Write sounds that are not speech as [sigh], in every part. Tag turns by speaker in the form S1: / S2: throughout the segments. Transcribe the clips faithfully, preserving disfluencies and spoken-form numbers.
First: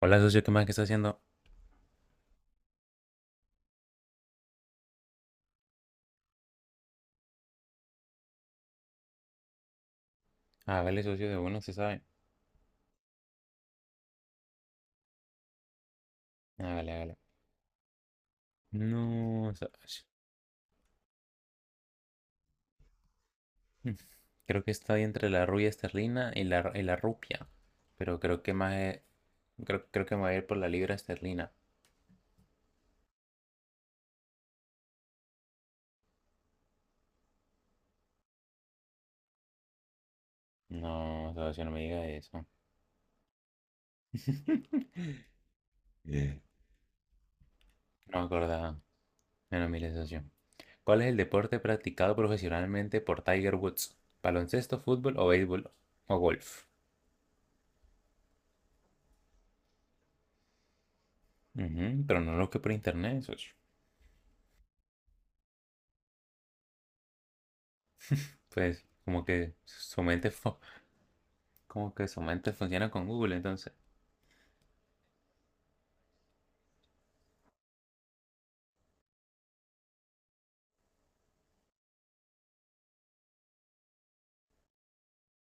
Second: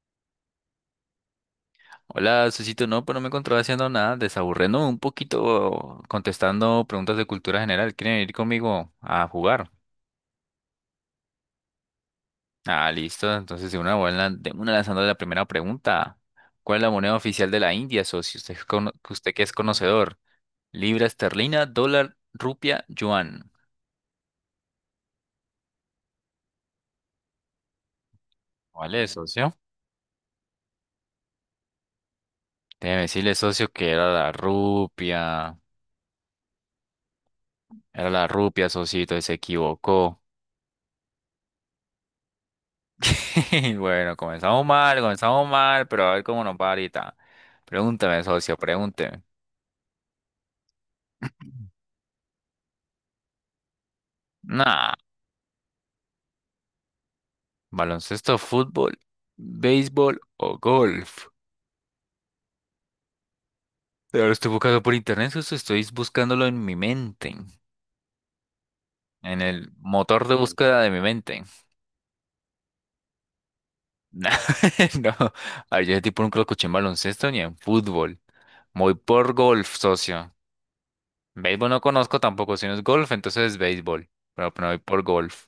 S1: Hola, socio, ¿qué más que está haciendo?
S2: Hola, Susito, no, pues no me encontraba haciendo nada, desaburriendo un poquito, contestando preguntas de cultura general. ¿Quieren ir conmigo a jugar?
S1: Hágale, socio, de uno, se sabe.
S2: Ah, listo. Entonces, de una buena, de una lanzando la primera pregunta. ¿Cuál es
S1: Hágale,
S2: la
S1: hágale.
S2: moneda oficial de la India, socio? Usted, es cono- usted que
S1: No,
S2: es
S1: socio.
S2: conocedor. Libra esterlina, dólar, rupia, yuan.
S1: Mm. Creo que está ahí entre la rubia esterlina y la, y la rupia. Pero creo que más
S2: ¿Cuál
S1: eh,
S2: es, socio?
S1: creo, creo que me voy a ir por la libra esterlina.
S2: Déjeme decirle, socio, que era la rupia. Era la rupia, socito, y se equivocó.
S1: No, socio, no me diga eso.
S2: [laughs] Bueno, comenzamos
S1: [laughs]
S2: mal, comenzamos mal, pero a ver
S1: Eh,
S2: cómo nos va ahorita.
S1: No
S2: Pregúntame,
S1: me
S2: socio,
S1: acordaba.
S2: pregúnteme.
S1: Bueno, mire, socio. ¿Cuál es el deporte practicado profesionalmente por Tiger Woods? ¿Baloncesto,
S2: Nah,
S1: fútbol, o béisbol o golf?
S2: baloncesto, fútbol, béisbol o golf.
S1: Ujú, pero no lo que por internet, socio.
S2: Pero lo estoy buscando por internet, socio, estoy buscándolo en mi mente,
S1: Pues como
S2: en
S1: que
S2: el
S1: su
S2: motor
S1: mente
S2: de
S1: fue.
S2: búsqueda de mi mente.
S1: Como que su mente funciona con Google, entonces.
S2: Nah, [laughs] no, ay, yo ese tipo nunca lo escuché en baloncesto ni en fútbol. Voy por golf, socio. Béisbol no conozco tampoco, si no es golf, entonces es béisbol. Pero, pero voy por golf.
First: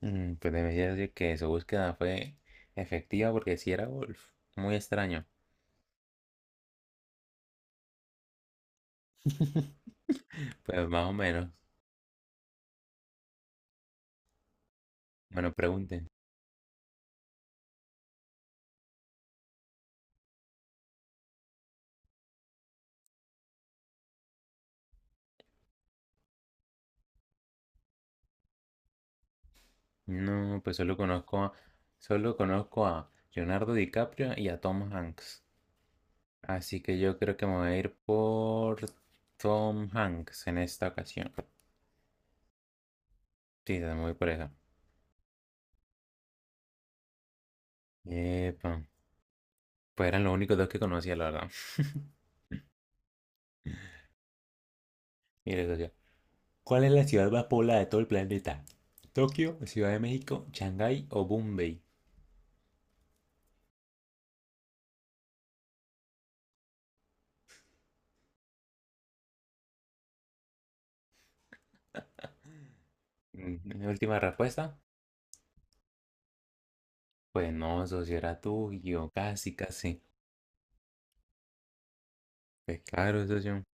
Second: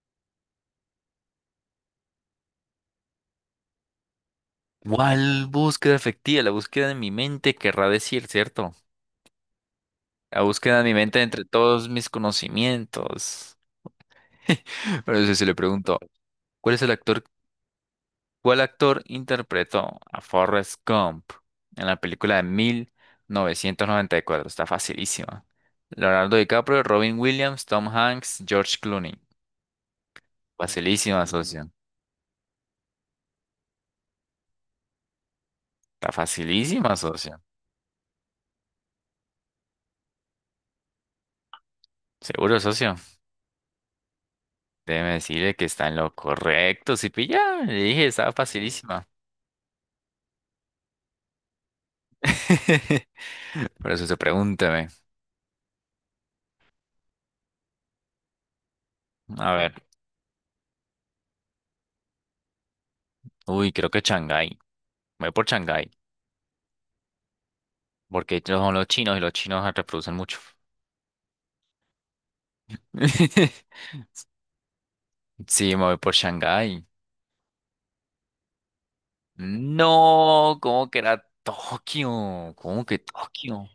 S1: Mm, pues debería decir que su búsqueda fue efectiva, porque si era golf. Muy extraño.
S2: ¿Cuál búsqueda efectiva? La búsqueda de mi mente querrá decir, ¿cierto?
S1: [laughs]
S2: La búsqueda de
S1: Pues
S2: mi
S1: más o
S2: mente entre
S1: menos.
S2: todos mis conocimientos. [laughs] Pero eso sí
S1: Bueno,
S2: le pregunto,
S1: pregunten.
S2: ¿cuál es el actor, ¿cuál actor interpretó a Forrest Gump en la película de mil novecientos noventa y cuatro? Está facilísima. Leonardo DiCaprio, Robin Williams, Tom Hanks, George Clooney.
S1: No, pues solo
S2: Facilísima,
S1: conozco a,
S2: socio.
S1: solo conozco a Leonardo DiCaprio y a Tom Hanks.
S2: Está
S1: Así
S2: facilísima,
S1: que yo
S2: socio.
S1: creo que me voy a ir por Tom Hanks en esta ocasión.
S2: Seguro, socio.
S1: Sí, me voy por eso.
S2: Déjeme decirle que está en lo correcto, si pilla. Le dije, estaba
S1: Epa.
S2: facilísima.
S1: Pues eran los únicos dos que conocía, la verdad. [laughs]
S2: [laughs] Por eso se pregúnteme.
S1: Y les decía, ¿cuál es la ciudad más poblada de todo el planeta?
S2: A
S1: ¿Tokio,
S2: ver,
S1: Ciudad de México, Shanghái o Bombay?
S2: uy, creo que Shanghái. Me voy por Shanghái, porque ellos son los chinos y los chinos reproducen mucho.
S1: Mm,
S2: [laughs]
S1: mi última respuesta.
S2: Sí, me voy por Shanghái.
S1: Pues no, socio, era tuyo. Casi, casi.
S2: No, ¿cómo que era Tokio?
S1: Pues
S2: ¿Cómo que
S1: claro, socio.
S2: Tokio?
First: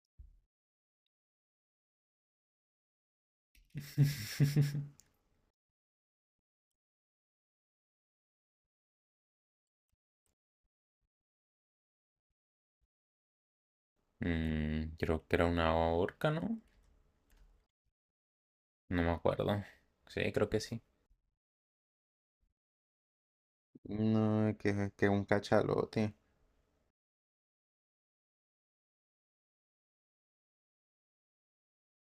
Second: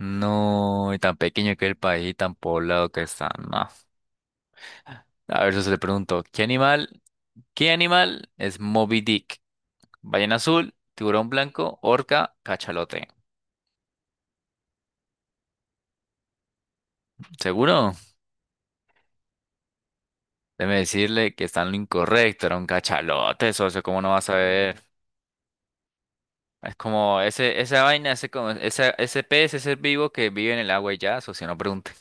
S2: No, y tan pequeño que el país y tan poblado que está. No.
S1: [laughs]
S2: A ver, eso se le pregunto, ¿qué animal, ¿qué animal es Moby Dick? ¿Ballena azul, tiburón blanco, orca, cachalote?
S1: Mm, creo que era una orca, ¿no?
S2: ¿Seguro?
S1: No me acuerdo. Sí, creo que
S2: Déjeme
S1: sí.
S2: decirle que está en lo incorrecto, era un cachalote, socio,
S1: [laughs]
S2: ¿cómo no vas a
S1: No,
S2: ver?
S1: que, que un cachalote.
S2: Es como ese, esa vaina, ese, como, esa- ese pez, ese ser vivo que vive en el agua y ya, socio, no pregunte.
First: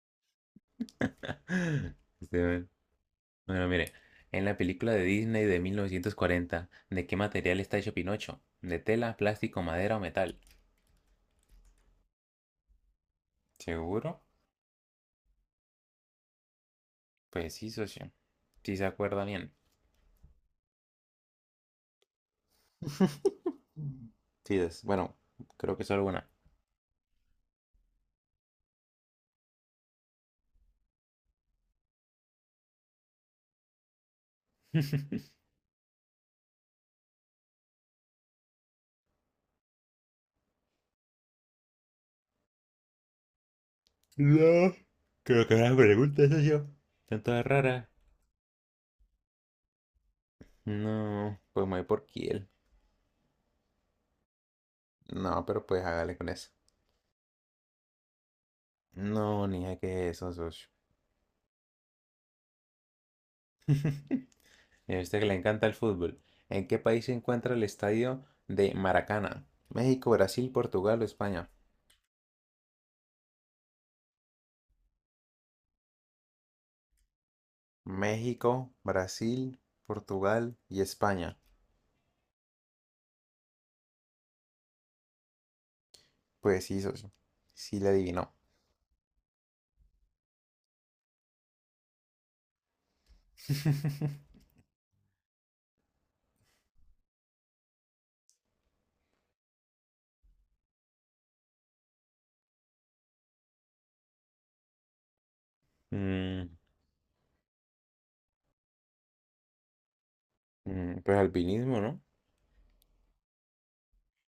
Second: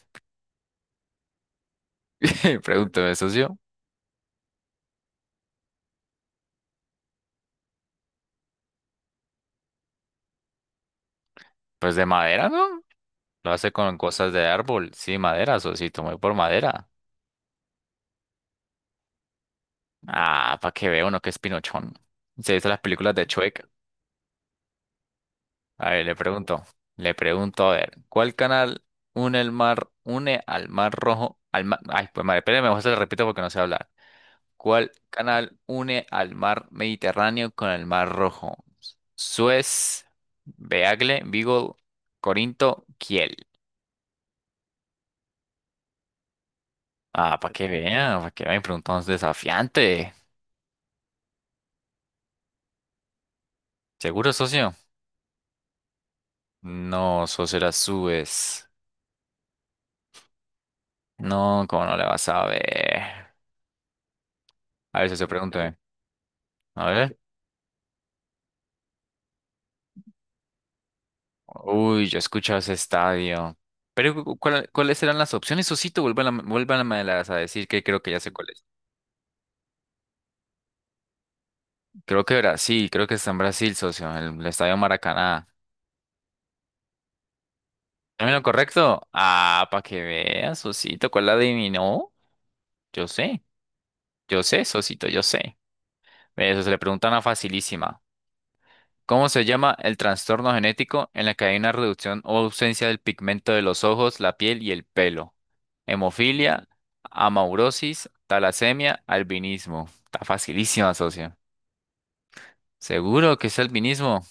S1: [laughs] Este,
S2: [laughs]
S1: bueno,
S2: Pregúnteme, socio.
S1: bueno, mire. En la película de Disney de mil novecientos cuarenta, ¿de qué material está hecho Pinocho? ¿De tela, plástico, madera o metal?
S2: Pues de madera, ¿no? Lo hace con
S1: ¿Seguro?
S2: cosas de árbol. Sí, madera, socito, me voy por madera.
S1: Pues sí, socio. Sí se acuerda bien.
S2: Ah, para que vea uno que es pinochón. Se hizo las películas de
S1: [laughs]
S2: Chueca.
S1: Sí, des- bueno, creo que
S2: A
S1: solo
S2: ver, le
S1: una.
S2: pregunto, le pregunto, a ver, ¿cuál canal une el mar, une al mar rojo, al mar... ay, pues madre, espérame, mejor se lo repito porque no sé hablar. ¿Cuál
S1: [laughs]
S2: canal une al mar Mediterráneo con el mar Rojo? Suez, Beagle, Vigo, Corinto, Kiel.
S1: No, creo que una pregunta, socio. Son
S2: Ah,
S1: todas
S2: para que
S1: raras.
S2: vean, para que vean, preguntamos desafiante.
S1: No, pues me voy por Kiel.
S2: ¿Seguro, socio?
S1: No, pero pues hágale con eso.
S2: No, socio, era Suez.
S1: No, ni idea qué es eso, socio.
S2: No, ¿cómo no le vas a ver?
S1: [laughs] Y
S2: A
S1: a
S2: ver,
S1: usted que
S2: socio,
S1: le encanta
S2: pregúntame.
S1: el fútbol. ¿En qué
S2: A
S1: país se
S2: ver.
S1: encuentra el estadio de Maracaná? ¿México, Brasil, Portugal o España?
S2: Uy, yo he escuchado ese estadio. Pero, ¿cu- cu- cuál- ¿cuáles eran las opciones, socito? Vuelvan a, vuélvanmelas a decir que creo que ya sé cuáles.
S1: México, Brasil, Portugal y España.
S2: Creo que Brasil, creo que está en Brasil, socio, en el estadio Maracaná.
S1: Pues sí, socio. Sí le adivinó.
S2: ¿También lo correcto? Ah, para que veas, socito, ¿cuál la adivinó? Yo sé, yo
S1: [laughs]
S2: sé, socito, yo sé. Ve, eso se le pregunta una facilísima. ¿Cómo se llama el trastorno genético en la que hay una reducción o ausencia del pigmento de los ojos, la piel y el pelo?
S1: Mm,
S2: Hemofilia, amaurosis, talasemia, albinismo. Está facilísima,
S1: mm, pues
S2: socio.
S1: alpinismo, ¿no?
S2: ¿Seguro que es albinismo?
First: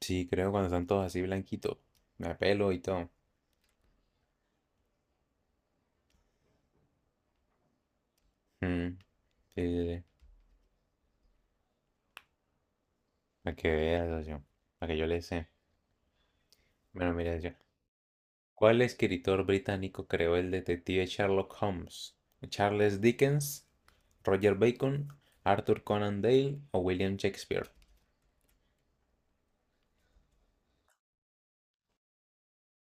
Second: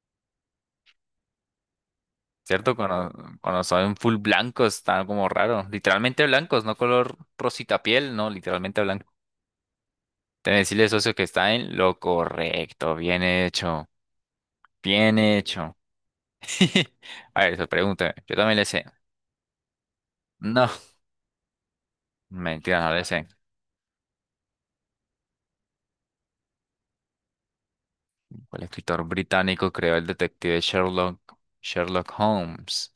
S1: Sí, creo, cuando están todos así blanquitos. Me pelo
S2: ¿Cierto?
S1: y todo.
S2: Cuando, cuando son full blancos, está como raro. Literalmente blancos, no color rosita piel, no, literalmente
S1: Mm,
S2: blanco.
S1: sí, sí, sí.
S2: Debe decirle, socio, que está en lo correcto. Bien
S1: Para que
S2: hecho.
S1: veas, socio. Para que yo
S2: Bien
S1: le sé.
S2: hecho. [laughs]
S1: Bueno, mira,
S2: A
S1: socio.
S2: ver, eso pregúntame. Yo también le
S1: ¿Cuál
S2: sé.
S1: escritor británico creó el
S2: No,
S1: detective Sherlock Holmes?
S2: mentira, no
S1: ¿Charles
S2: le sé.
S1: Dickens, Roger Bacon, Arthur Conan Doyle o William Shakespeare?
S2: ¿Cuál escritor británico creó el detective Sherlock, Sherlock Holmes?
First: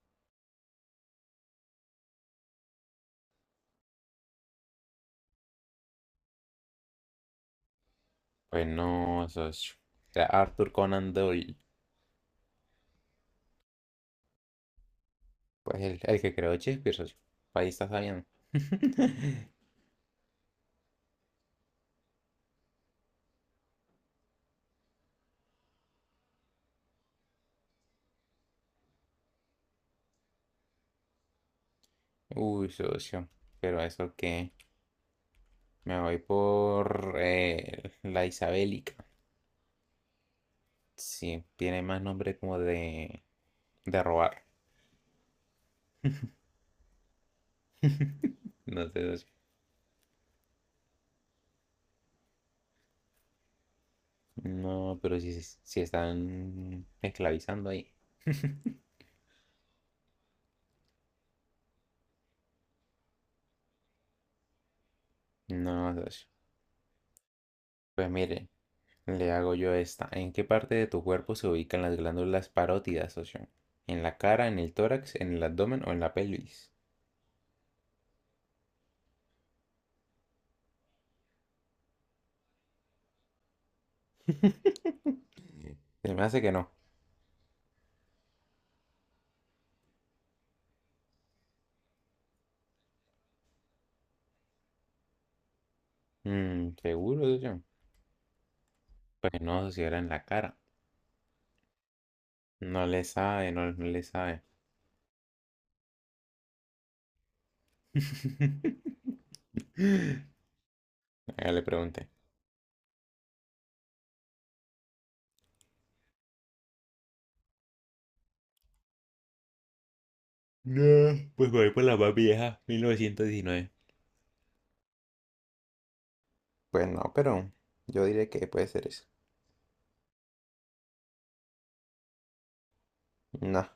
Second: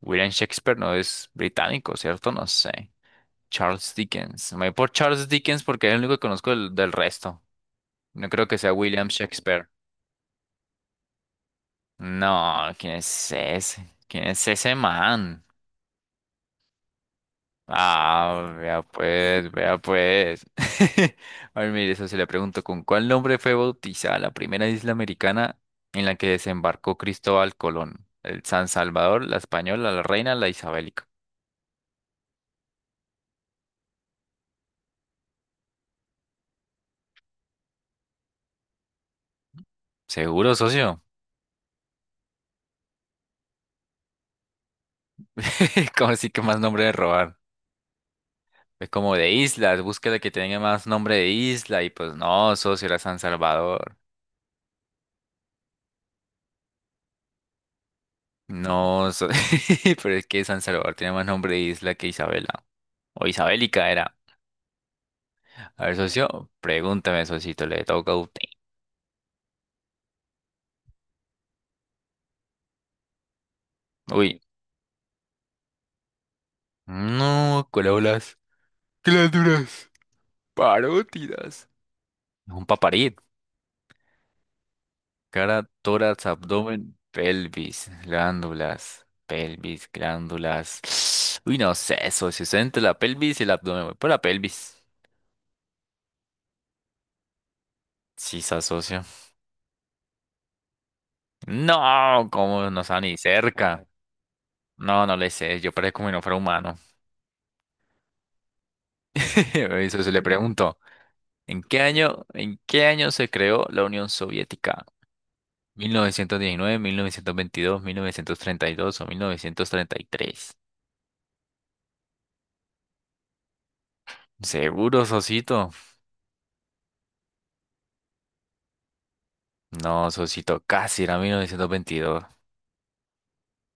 S2: William Shakespeare no es británico, ¿cierto? No sé. Charles Dickens. Me voy por Charles Dickens porque es el único que conozco del, del resto. No creo que
S1: Pues
S2: sea William
S1: no,
S2: Shakespeare.
S1: socio. Era Arthur Conan Doyle.
S2: No, ¿quién es ese? ¿Quién es ese man?
S1: Pues el, el que creó Shakespeare, socio. Ahí está sabiendo.
S2: Ah, vea pues,
S1: [laughs]
S2: vea pues. [laughs] A ver, mire, eso se le pregunto, ¿con cuál nombre fue bautizada la primera isla americana en la que desembarcó Cristóbal Colón? El San Salvador, la Española, la Reina, la Isabelica.
S1: Uy, socio, pero eso que me voy por eh, la Isabélica.
S2: Seguro, socio.
S1: Sí, tiene más nombre como de, de robar.
S2: [laughs] ¿Como así que más nombre de robar?
S1: No
S2: Es
S1: sé,
S2: como
S1: socio.
S2: de islas, búsqueda que tenga más nombre de isla y pues no, socio, era San Salvador.
S1: No, pero si, si están esclavizando ahí.
S2: No, so- [laughs] Pero es que San Salvador tiene más nombre de isla que Isabela. O Isabélica era.
S1: No,
S2: A ver,
S1: socio.
S2: socio, pregúntame, socito, le
S1: Pues
S2: toca a
S1: mire,
S2: usted.
S1: le hago yo esta. ¿En qué parte de tu cuerpo se ubican las glándulas parótidas, socio? ¿En la
S2: Uy,
S1: cara, en el tórax, en el abdomen o en la pelvis?
S2: no, corolas, glándulas, parótidas. Un paparit. Cara,
S1: Se me
S2: tórax,
S1: hace que no.
S2: abdomen, pelvis, glándulas, pelvis, glándulas. [sniffs] Uy, no sé, socio, estoy entre la pelvis y el abdomen. Voy por la pelvis.
S1: Mm, ¿seguro, socio?
S2: Sí, se socio.
S1: Pues no, socio, era en la cara.
S2: No, como no
S1: No
S2: está
S1: le
S2: ni
S1: sabe, no, no
S2: cerca.
S1: le sabe.
S2: No, no le sé, yo parezco como si no fuera humano.
S1: [laughs]
S2: [laughs] Eso se le preguntó.
S1: Acá
S2: ¿En
S1: le
S2: qué
S1: pregunté.
S2: año, en qué año se creó la Unión Soviética? ¿mil novecientos diecinueve, mil novecientos veintidós, mil novecientos treinta y dos o mil novecientos treinta y tres?
S1: No, pues voy por la más vieja, mil novecientos diecinueve.
S2: ¿Seguro, Sosito?
S1: Pues no, pero yo diré que puede ser eso.
S2: No, Sosito, casi era mil novecientos veintidós.
S1: No,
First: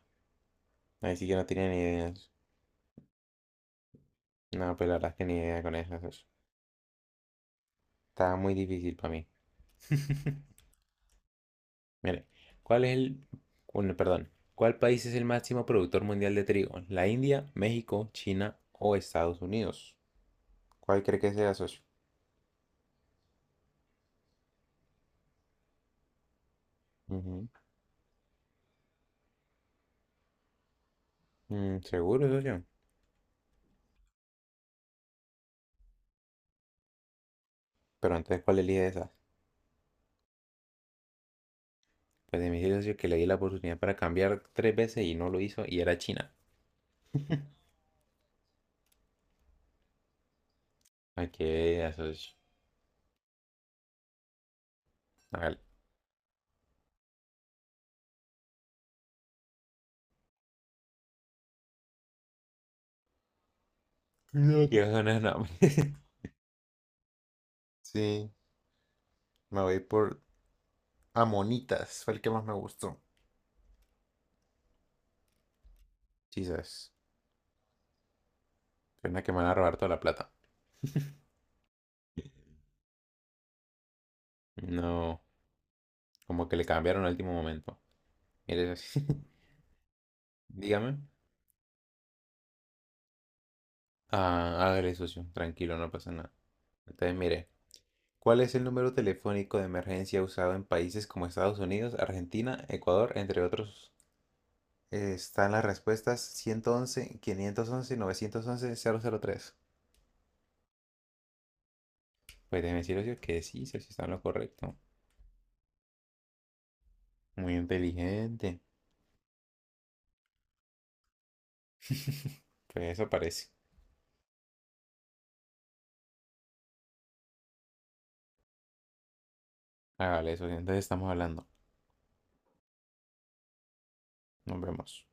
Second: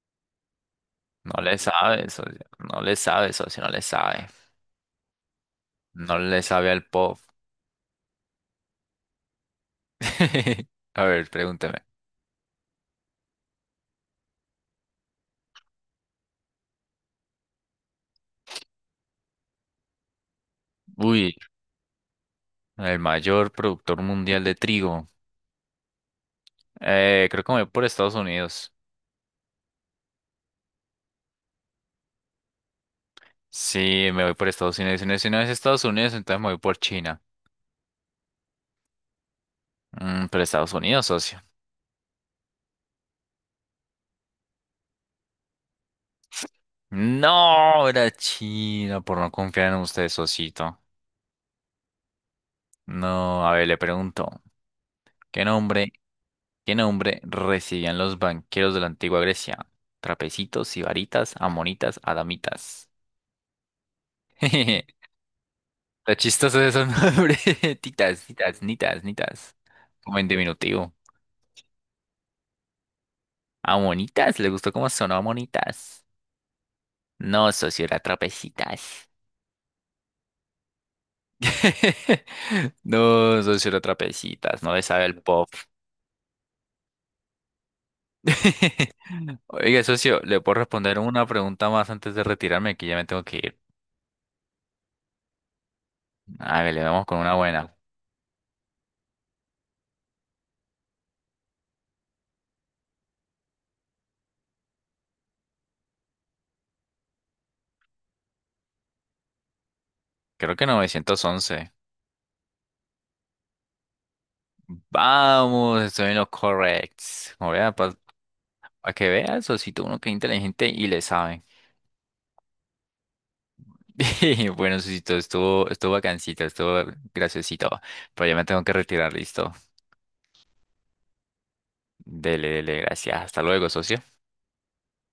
S1: ahí sí que
S2: No
S1: no
S2: le
S1: tiene ni
S2: sabe,
S1: idea.
S2: socio. No le sabe, socio, no le sabe.
S1: No, pues la verdad es que ni idea con eso.
S2: No
S1: Eso
S2: le sabe al pop.
S1: está muy difícil para mí. [laughs]
S2: [laughs] A ver, pregúnteme.
S1: Mire, ¿cuál es el... Bueno, perdón. ¿Cuál país es el máximo productor mundial de trigo? ¿La India, México, China o Estados Unidos? ¿Cuál cree que
S2: Uy,
S1: sea, socio?
S2: el mayor productor mundial de trigo. Eh, creo
S1: Ujú.
S2: que me voy por Estados Unidos.
S1: Mm, ¿seguro, socio?
S2: Sí, me voy por Estados Unidos. Y no, si no es Estados Unidos, entonces me voy por China.
S1: Pero entonces, ¿cuál elige esa?
S2: Mm, pero Estados Unidos, socio.
S1: Pues de mi socio, que le di la oportunidad para cambiar tres veces y no lo hizo, y era China.
S2: No, era China por no confiar en usted, socito.
S1: Ay, que eso es...
S2: No, a ver, le pregunto, ¿qué
S1: Hágale.
S2: nombre, ¿qué nombre recibían los banqueros de la antigua Grecia? Trapecitos, sibaritas, amonitas, adamitas. [laughs]
S1: No
S2: Está
S1: quiero sonar nombres. [laughs]
S2: chistoso de esos nombres. [laughs] Titas,
S1: Sí,
S2: titas, nitas, nitas.
S1: me voy
S2: Como
S1: por
S2: en diminutivo.
S1: Amonitas, fue el que más me gustó.
S2: Amonitas, ¿le gustó cómo sonó amonitas?
S1: Jesus,
S2: No, socio, era trapecitas.
S1: pena que me van a robar toda la plata. [laughs]
S2: [laughs] No, socio, era trapecitas. No le sabe
S1: No,
S2: el pop.
S1: como que le cambiaron al último momento. Mire, [laughs] socio,
S2: [laughs] Oiga, socio, ¿le puedo
S1: dígame.
S2: responder una pregunta más antes de retirarme? Que ya me tengo que ir.
S1: Ah, hágale, socio. Tranquilo, no pasa nada.
S2: A ver, le vamos
S1: Entonces,
S2: con una
S1: mire,
S2: buena.
S1: ¿cuál es el número telefónico de emergencia usado en países como Estados Unidos, Argentina, Ecuador, entre otros? Eh, Están las respuestas ciento once, quinientos once, novecientos once, cero cero tres.
S2: Creo que novecientos once.
S1: Pues déjeme decir, Ocio, que sí, Ocio, está en lo correcto.
S2: Vamos, estoy en lo correcto.
S1: Muy inteligente.
S2: Para que veas, socito, uno que es inteligente y le sabe.
S1: [laughs] Pues eso parece.
S2: [laughs] Bueno, socito, estuvo, estuvo bacancito, estuvo graciosito. Pero ya me tengo que retirar, listo.
S1: Hágale eso, entonces estamos hablando.
S2: Dele, dele, gracias. Hasta luego, socio.
S1: Nos vemos.